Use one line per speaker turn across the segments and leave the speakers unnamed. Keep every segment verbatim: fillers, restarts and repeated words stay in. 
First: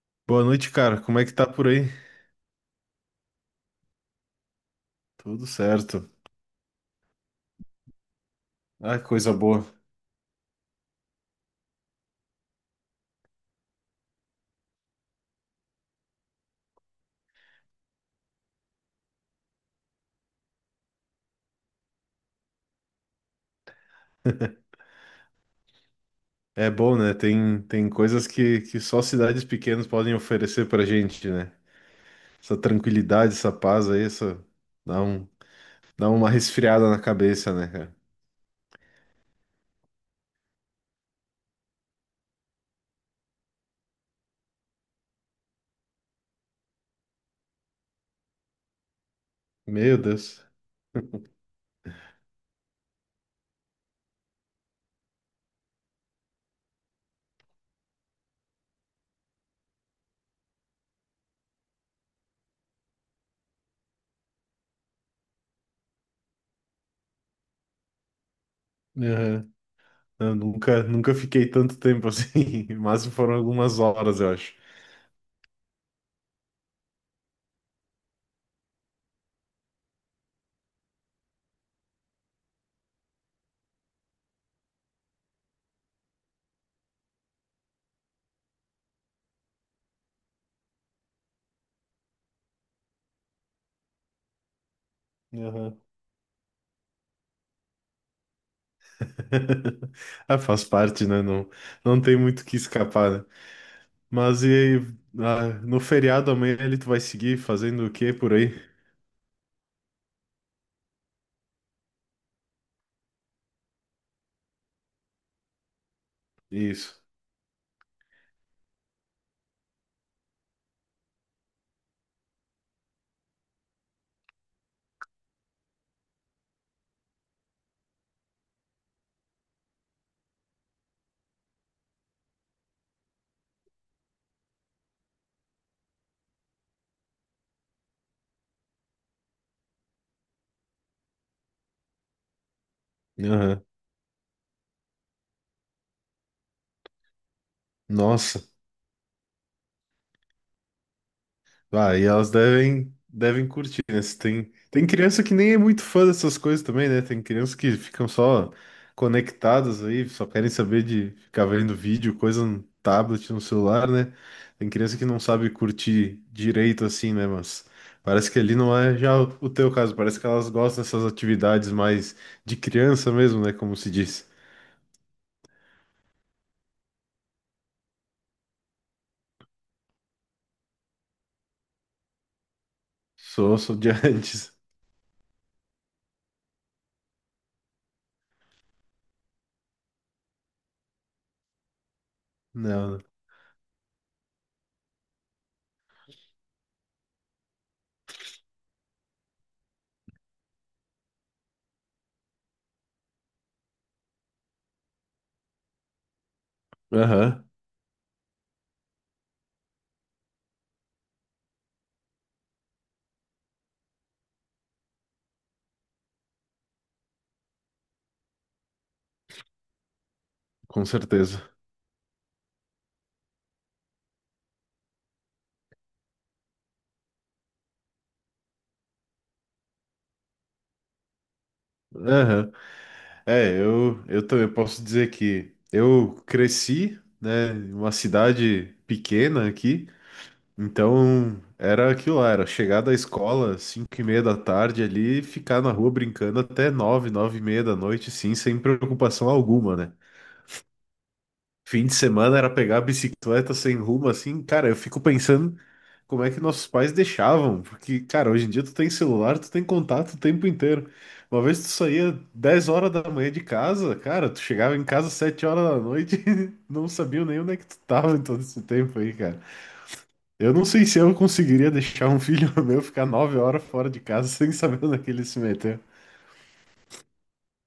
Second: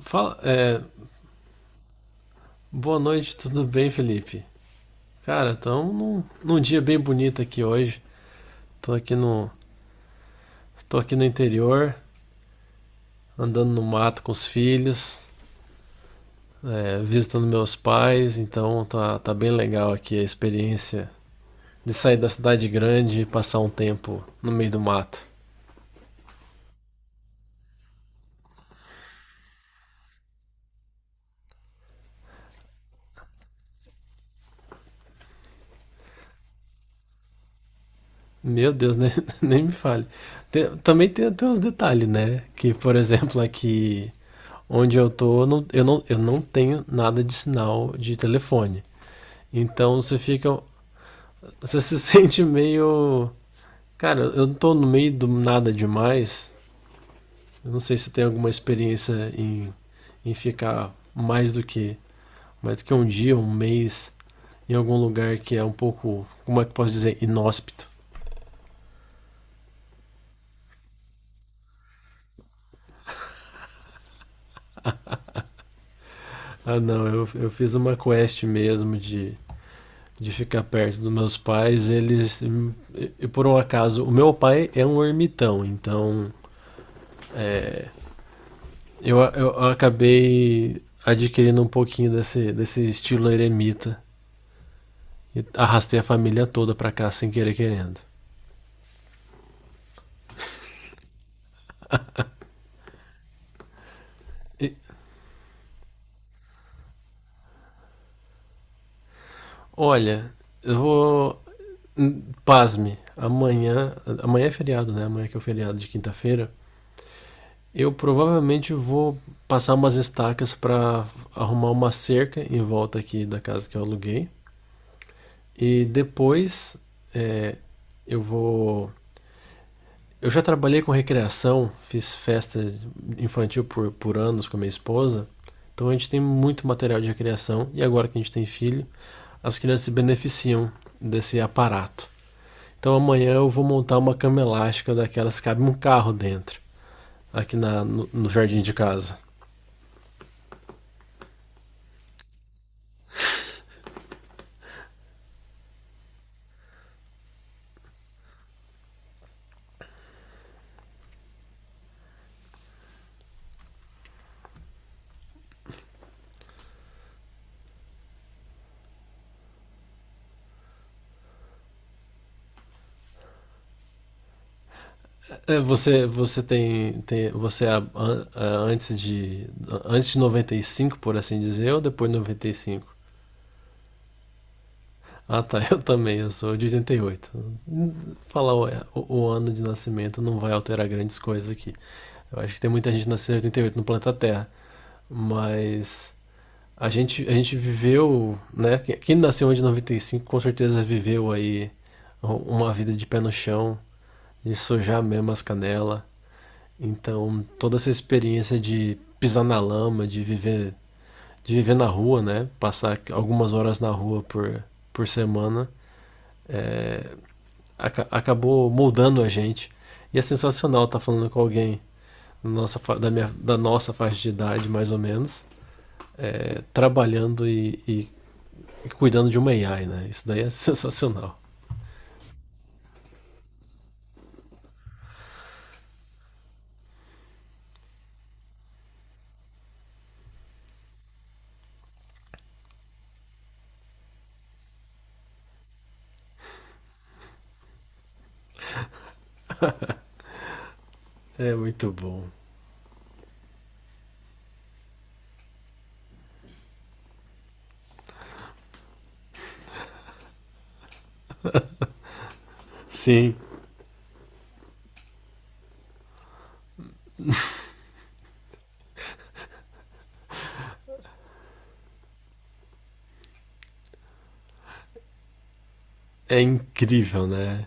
Fala,
Boa noite,
é,
cara. Como é que tá por aí?
boa noite, tudo bem, Felipe?
Tudo
Cara, estamos
certo.
num, num dia bem bonito aqui hoje. Tô
Ah,
aqui
coisa
no,
boa.
Tô aqui no interior, andando no mato com os filhos, é, visitando meus pais, então tá, tá bem legal aqui a experiência de sair da cidade grande e passar um tempo no meio do mato.
É bom, né? Tem, tem coisas que, que só cidades pequenas podem oferecer pra gente, né? Essa tranquilidade, essa paz aí, essa... Dá um, dá uma resfriada na cabeça, né, cara?
Meu Deus, nem, nem me fale. Tem- também tem, tem uns detalhes, né? Que, por exemplo, aqui onde eu tô, eu não, eu não, eu não tenho nada de sinal de telefone.
Meu
Então você
Deus.
fica. Você se sente meio. Cara, eu não tô no meio do nada demais. Eu não sei se tem alguma experiência em, em ficar mais do que. Mais do que um dia, um mês, em algum lugar que é um pouco. Como é que eu posso dizer? Inóspito.
Aham. Eu nunca, nunca fiquei tanto tempo assim, mas foram algumas horas, eu acho.
Ah, não, eu, eu fiz uma quest mesmo de, de ficar perto dos meus pais. Eles. E por um acaso, o meu pai é um ermitão, então. É, Eu, eu, acabei adquirindo um pouquinho desse, desse estilo eremita e
Aham.
arrastei a família toda pra cá sem querer querendo.
Ah, faz parte, né? Não, não tem muito o que escapar, né? Mas
E,
e, ah, no feriado amanhã, ele tu vai seguir fazendo o quê por aí?
olha, eu vou. hum, Pasme, amanhã. Amanhã é feriado, né? Amanhã que é o feriado de quinta-feira.
Isso.
Eu provavelmente vou passar umas estacas pra arrumar uma cerca em volta aqui da casa que eu aluguei. E depois é, eu vou Eu já trabalhei com recreação, fiz festa infantil por, por anos com a minha esposa. Então a gente tem muito material de recreação e agora que a gente tem filho, as crianças se beneficiam desse aparato. Então amanhã eu
Aham.
vou montar uma cama elástica daquelas que cabe um carro dentro, aqui na, no, no
Nossa.
jardim de casa.
Ah, e elas devem, devem curtir, né? Se Tem, tem criança que nem é muito fã dessas coisas também, né? Tem criança que ficam só conectadas aí, só querem saber de ficar vendo vídeo, coisa no tablet, no celular, né? Tem criança que não sabe curtir direito assim, né? Mas parece que ali não é já o teu caso, parece que elas gostam dessas atividades mais de criança mesmo, né? Como se diz.
Você, você tem, tem você a- a- a- antes de a, antes de noventa e cinco, por assim dizer, ou depois de noventa e cinco?
Sou, sou de antes.
Ah, tá. Eu também. Eu sou de oitenta e oito. Falar o, o, o ano de nascimento não vai alterar grandes coisas aqui. Eu acho que tem muita
Não.
gente nascida em oitenta e oito no planeta Terra. Mas a gente, a gente viveu, né? Quem quem nasceu em cinco com certeza viveu aí uma vida de pé no chão, de sojar mesmo as canelas. Então,
Aham,
toda essa experiência de pisar na lama, de viver, de viver na rua, né? Passar algumas horas na rua por, por semana. É, aca- Acabou moldando a gente. E é
com
sensacional estar falando com
certeza.
alguém nossa, da, minha, da nossa faixa de idade, mais ou menos, é, trabalhando e, e- e cuidando de uma A I, né? Isso daí é sensacional.
Aham. É, eu, eu também posso dizer que eu cresci, né, em uma cidade pequena aqui, então era aquilo lá, era chegar da escola cinco e meia da tarde ali, e ficar na rua brincando até nove, nove e meia da noite, sim, sem preocupação alguma, né?
É
Fim
muito
de
bom.
semana era pegar a bicicleta sem rumo, assim, cara, eu fico pensando como é que nossos pais deixavam, porque, cara, hoje em dia tu tem celular, tu tem contato o tempo inteiro. Uma vez tu saía dez horas da manhã
Sim,
de casa, cara, tu chegava em casa sete horas da noite e não sabia nem onde é que tu tava em todo esse tempo aí, cara. Eu não sei se eu conseguiria deixar um filho meu ficar nove horas fora de casa sem saber onde é que ele se meteu.
é incrível, né?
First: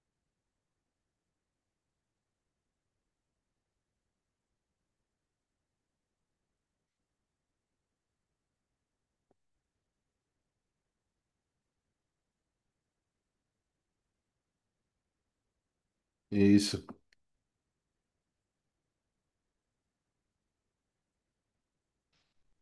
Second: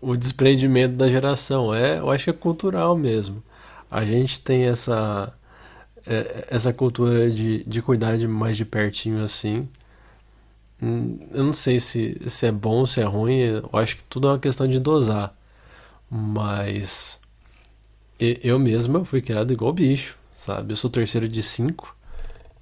O desprendimento da geração é, eu acho que é cultural mesmo. A gente tem essa é, essa cultura de, de cuidar de mais de pertinho assim. Hum, Eu não sei se, se é bom, se é ruim, eu acho que tudo é uma questão de dosar.
É isso.
Mas eu mesmo eu fui criado igual bicho, sabe? Eu sou terceiro de cinco,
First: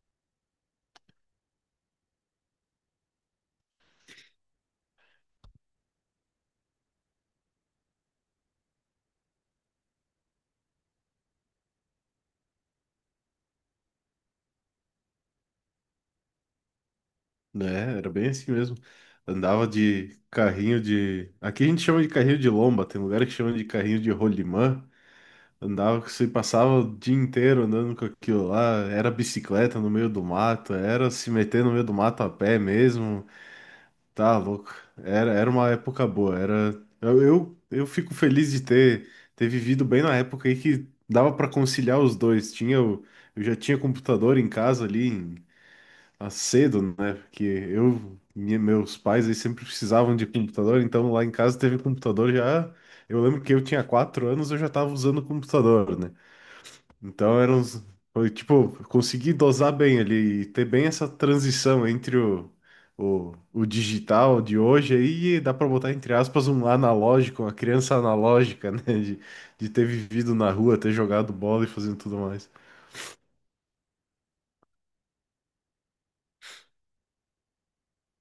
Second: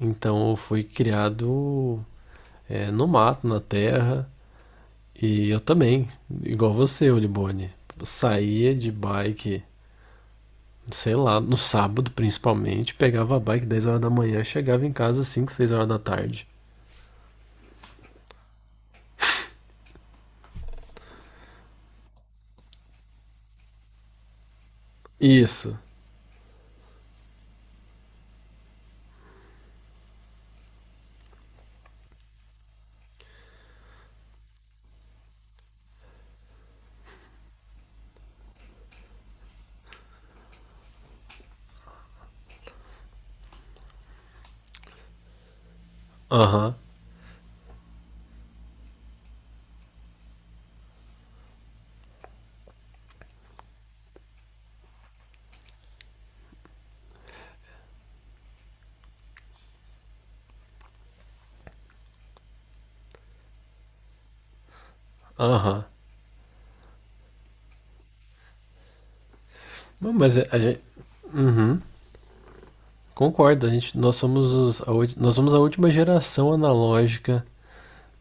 então eu fui criado é, no mato, na terra. E eu também, igual você, Olibone. Eu Saía de bike, sei lá, no sábado principalmente, pegava a bike dez horas da manhã, chegava em casa cinco seis horas da tarde.
Né? Era bem assim mesmo. Andava de carrinho de. Aqui a gente chama de carrinho de lomba, tem lugar que chama de carrinho de rolimã.
Isso.
Andava, você passava o dia inteiro andando com aquilo lá. Era bicicleta no meio do mato, era se meter no meio do mato a pé mesmo. Tá louco. Era, era uma época boa. Era. Eu, eu, eu fico feliz de ter, ter vivido bem na época aí que dava para conciliar os dois. Tinha o. Eu já tinha computador em casa ali, a
Aham,
cedo, né? Porque eu, minha- meus pais, eles sempre precisavam de computador, então lá em casa teve computador já. Eu lembro que eu tinha quatro anos, eu já tava usando computador, né? Então eram uns, foi tipo, eu consegui dosar bem ali e ter bem essa transição entre o, o, o digital de hoje aí, e
uhum,
dá pra
aham.
botar entre aspas um analógico, uma criança analógica, né? De, de ter
uhum.
vivido
Mas é-
na
a
rua,
gente.
ter jogado bola e
Uhum.
fazendo tudo mais.
Concordo, a gente, nós somos os- a, ulti- nós somos a última geração analógica,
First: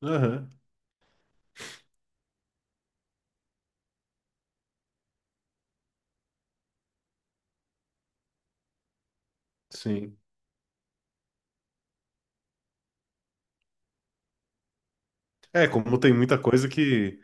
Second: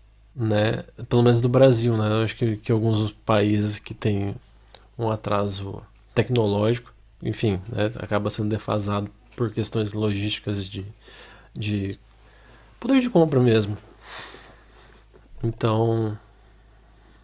Aham,
né? Pelo menos do Brasil, né? Eu acho que, que alguns países que têm um atraso tecnológico, enfim, né? acaba sendo defasado por questões
sim.
logísticas de, de poder de compra mesmo.
É, como tem
Então.
muita coisa que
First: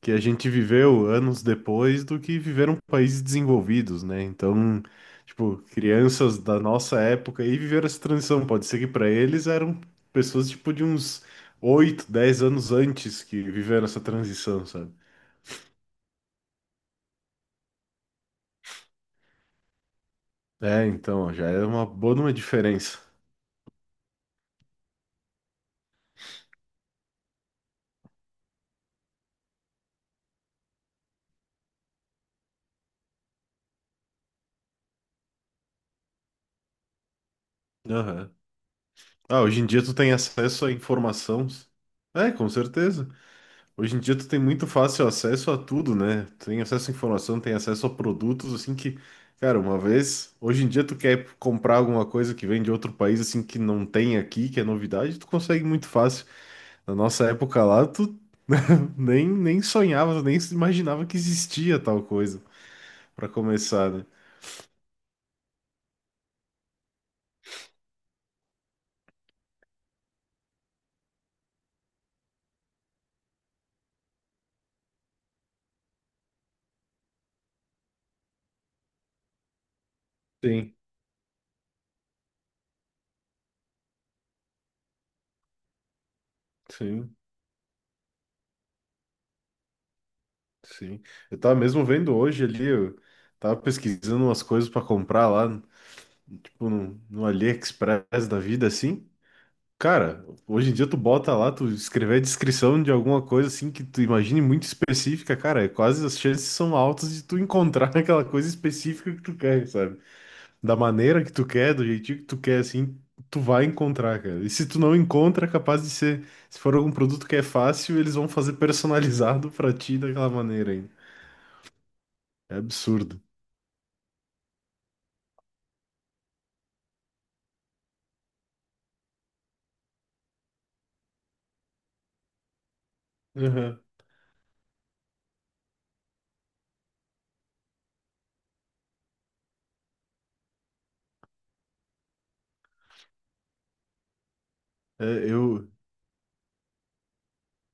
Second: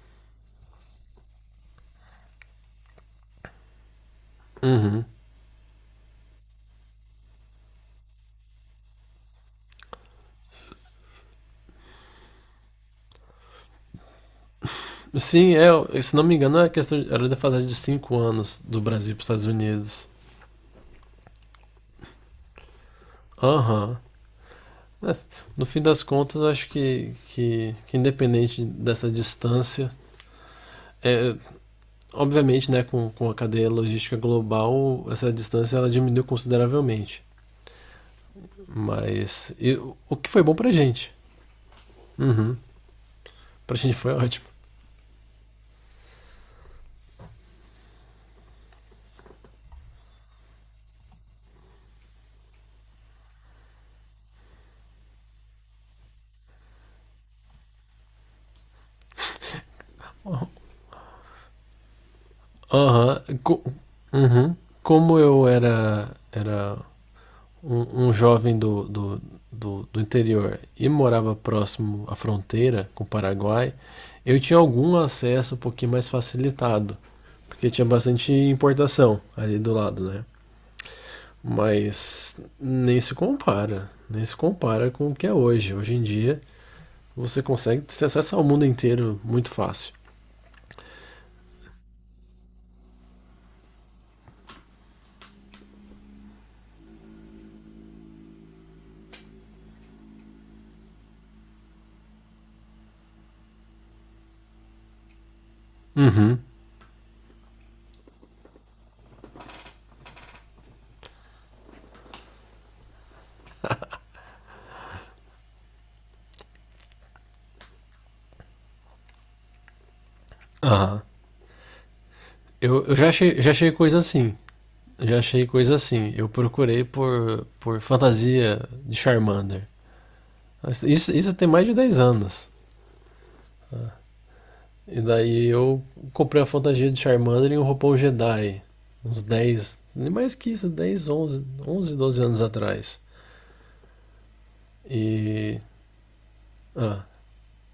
que a gente viveu anos depois do que viveram países desenvolvidos, né? Então,
Uhum.
tipo, crianças da nossa época aí viveram essa transição. Pode ser que para eles eram pessoas tipo de uns oito, dez anos antes que viveram essa transição, sabe?
Sim, é, se não me engano, é questão, era defasagem de cinco anos do Brasil para os Estados Unidos.
É, então, ó, já é uma boa de uma diferença.
Aham. Mas, No fim das contas, acho que, que, que independente dessa distância, É, obviamente, né, com, com a cadeia logística global, essa distância ela diminuiu consideravelmente.
Aham. Ah,
Mas
hoje em
e
dia tu tem
o- que foi bom
acesso
pra
à
gente?
informação. É, com
Uhum.
certeza.
Pra gente
Hoje em
foi
dia tu tem
ótimo.
muito fácil acesso a tudo, né? Tu tem acesso à informação, tem acesso a produtos, assim que, cara, uma vez, hoje em dia tu quer comprar alguma coisa que vem de outro país, assim, que não tem aqui, que é novidade, tu consegue muito fácil. Na nossa época lá, tu nem, nem sonhava, nem se imaginava que existia tal coisa,
Aham.
pra
Co-
começar, né?
uhum. Como eu era, era um, um jovem do, do, do, do interior e morava próximo à fronteira com o Paraguai, eu tinha algum acesso um pouquinho mais facilitado, porque tinha bastante importação ali do lado, né?
Sim,
Mas nem se compara, nem se compara com o que é hoje. Hoje em dia
sim,
você consegue ter acesso ao mundo inteiro muito fácil.
sim. Eu tava mesmo vendo hoje ali, eu tava pesquisando umas coisas pra comprar lá, tipo no, no AliExpress da vida, assim. Cara, hoje em dia tu bota lá, tu escrever a descrição de alguma coisa assim que tu imagine muito específica, cara, é quase as
Uhum.
chances são altas de tu encontrar aquela coisa específica que tu quer, sabe? Da maneira que tu quer, do jeitinho que tu quer, assim, tu vai encontrar, cara. E se tu não encontra, é capaz de ser, se for algum produto que é fácil, eles vão fazer personalizado pra ti daquela maneira
Aham.
ainda. É
Eu, eu já
absurdo.
achei, já achei coisa assim. Já achei coisa assim. Eu procurei por, por fantasia de Charmander. Isso, isso tem mais de dez anos.
Uhum.
E daí eu comprei a fantasia de Charmander e um roupão Jedi. Uns dez, nem mais que isso, dez, onze, onze, doze anos atrás.
É,
E
eu.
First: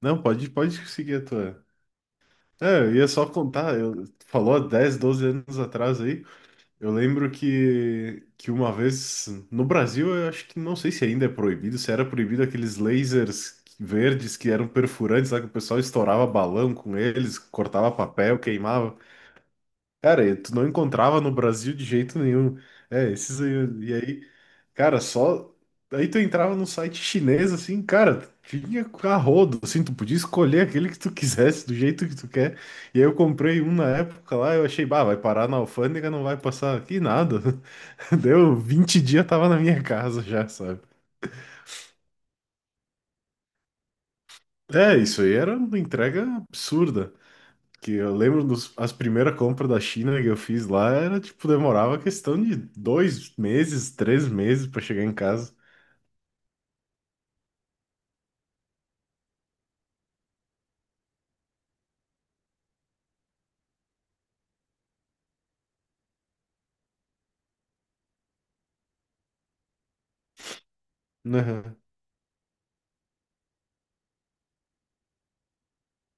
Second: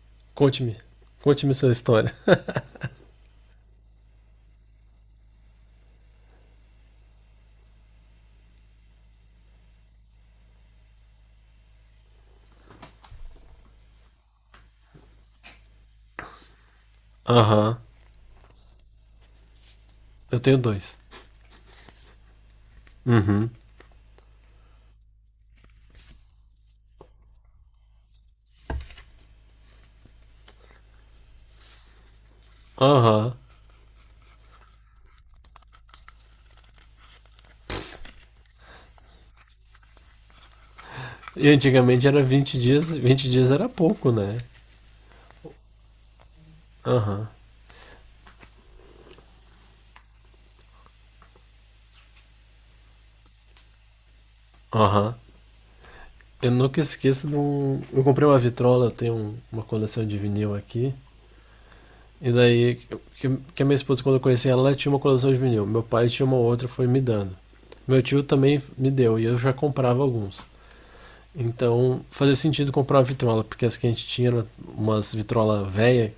Não, pode,
Conte-me.
pode seguir a
Conte-me
tua.
sua história.
É, eu ia só contar, eu... tu falou há dez, doze anos atrás aí. Eu lembro que, que uma vez no Brasil, eu acho que não sei se ainda é proibido, se era proibido aqueles lasers verdes que eram perfurantes, lá que o pessoal estourava balão com eles,
Aham.
cortava papel, queimava. Cara, e
Eu
tu
tenho
não
dois.
encontrava no Brasil de jeito nenhum. É, esses
Uhum.
aí, e aí, cara, só aí tu entrava num site chinês assim, cara, tinha a rodo, assim, tu podia escolher aquele que tu quisesse, do jeito que tu quer. E aí eu
Aham.
comprei um na época lá, eu achei, bah, vai parar na alfândega, não vai passar aqui nada. Deu vinte dias, tava na minha casa já, sabe?
E antigamente era vinte dias. vinte dias era pouco, né?
É, isso aí era uma entrega absurda.
Aham.
Que eu lembro dos, as primeiras compras da China que eu fiz lá, era tipo, demorava questão de dois meses, três meses pra chegar em
Aham.
casa.
Eu nunca esqueço de um. Eu comprei uma vitrola, eu tenho um- uma coleção de vinil aqui. E daí, que, que a minha esposa, quando eu conheci ela, ela tinha uma coleção de vinil. Meu pai tinha uma outra, foi me dando. Meu tio também me deu, e eu já comprava alguns.
Aham,
Então, fazia sentido comprar uma vitrola, porque as que a gente tinha eram umas vitrola velha,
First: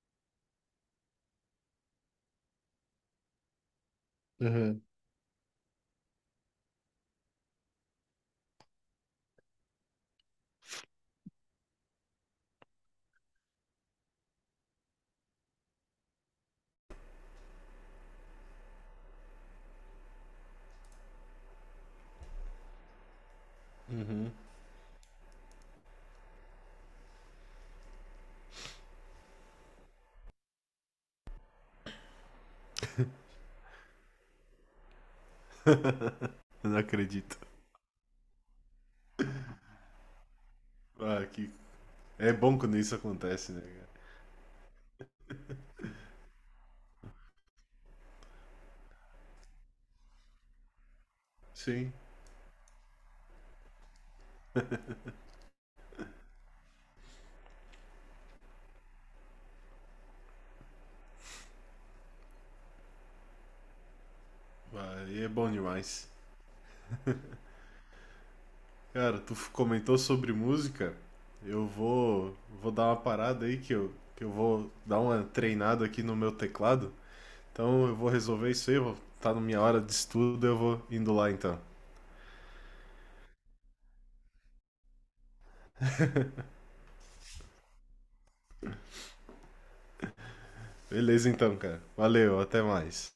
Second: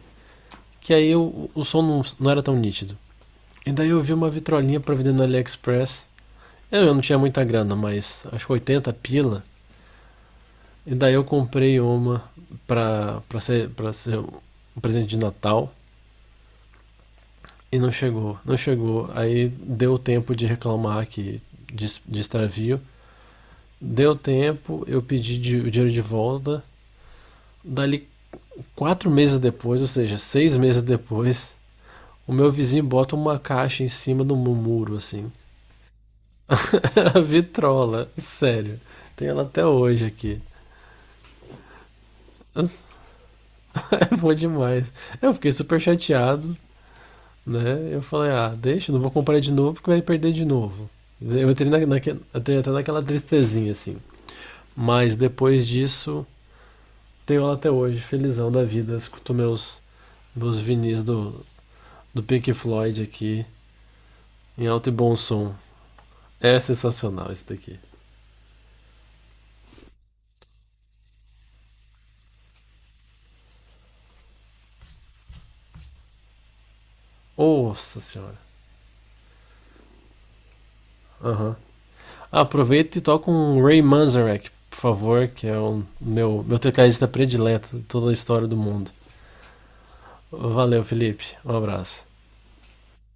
que aí o, o som não, não era tão nítido. E daí eu vi uma vitrolinha
aham.
pra vender no AliExpress. Eu, eu não tinha muita grana, mas acho que oitenta pila. E daí eu comprei uma pra, pra, ser, pra ser um presente de Natal. E não chegou, não chegou. Aí deu tempo de reclamar que de, de extravio. Deu
Uhum.
tempo, eu pedi de- o dinheiro de volta. Dali quatro meses depois, ou seja, seis meses depois, o meu vizinho bota uma caixa em cima do muro, assim.
Eu não
A
acredito.
vitrola, sério. Tenho ela até hoje aqui.
Ah, que... É bom quando isso acontece, né, cara?
É bom demais. Eu fiquei super chateado, né? Eu falei, ah, deixa, não vou comprar de novo porque vai perder de novo. Eu entrei, na,
Sim,
naque- entrei até naquela tristezinha, assim. Mas depois disso, tenho ela até hoje, felizão da vida. Escuto meus, meus vinis do, do Pink Floyd aqui, em alto e
ah,
bom
e é bom
som.
demais.
É sensacional isso daqui.
Cara, tu f- comentou sobre música. Eu vou, vou dar uma parada aí que eu, que eu vou dar uma treinada aqui no meu teclado. Então eu
Nossa
vou
senhora.
resolver isso aí, vou tá na minha hora de estudo, eu vou indo lá
Aham. Uhum.
então.
Ah, Aproveita e toca um Ray Manzarek, por favor, que é o meu, meu tecladista predileto de toda a história do mundo. Valeu, Felipe.
Beleza
Um
então, cara.
abraço.
Valeu, até mais.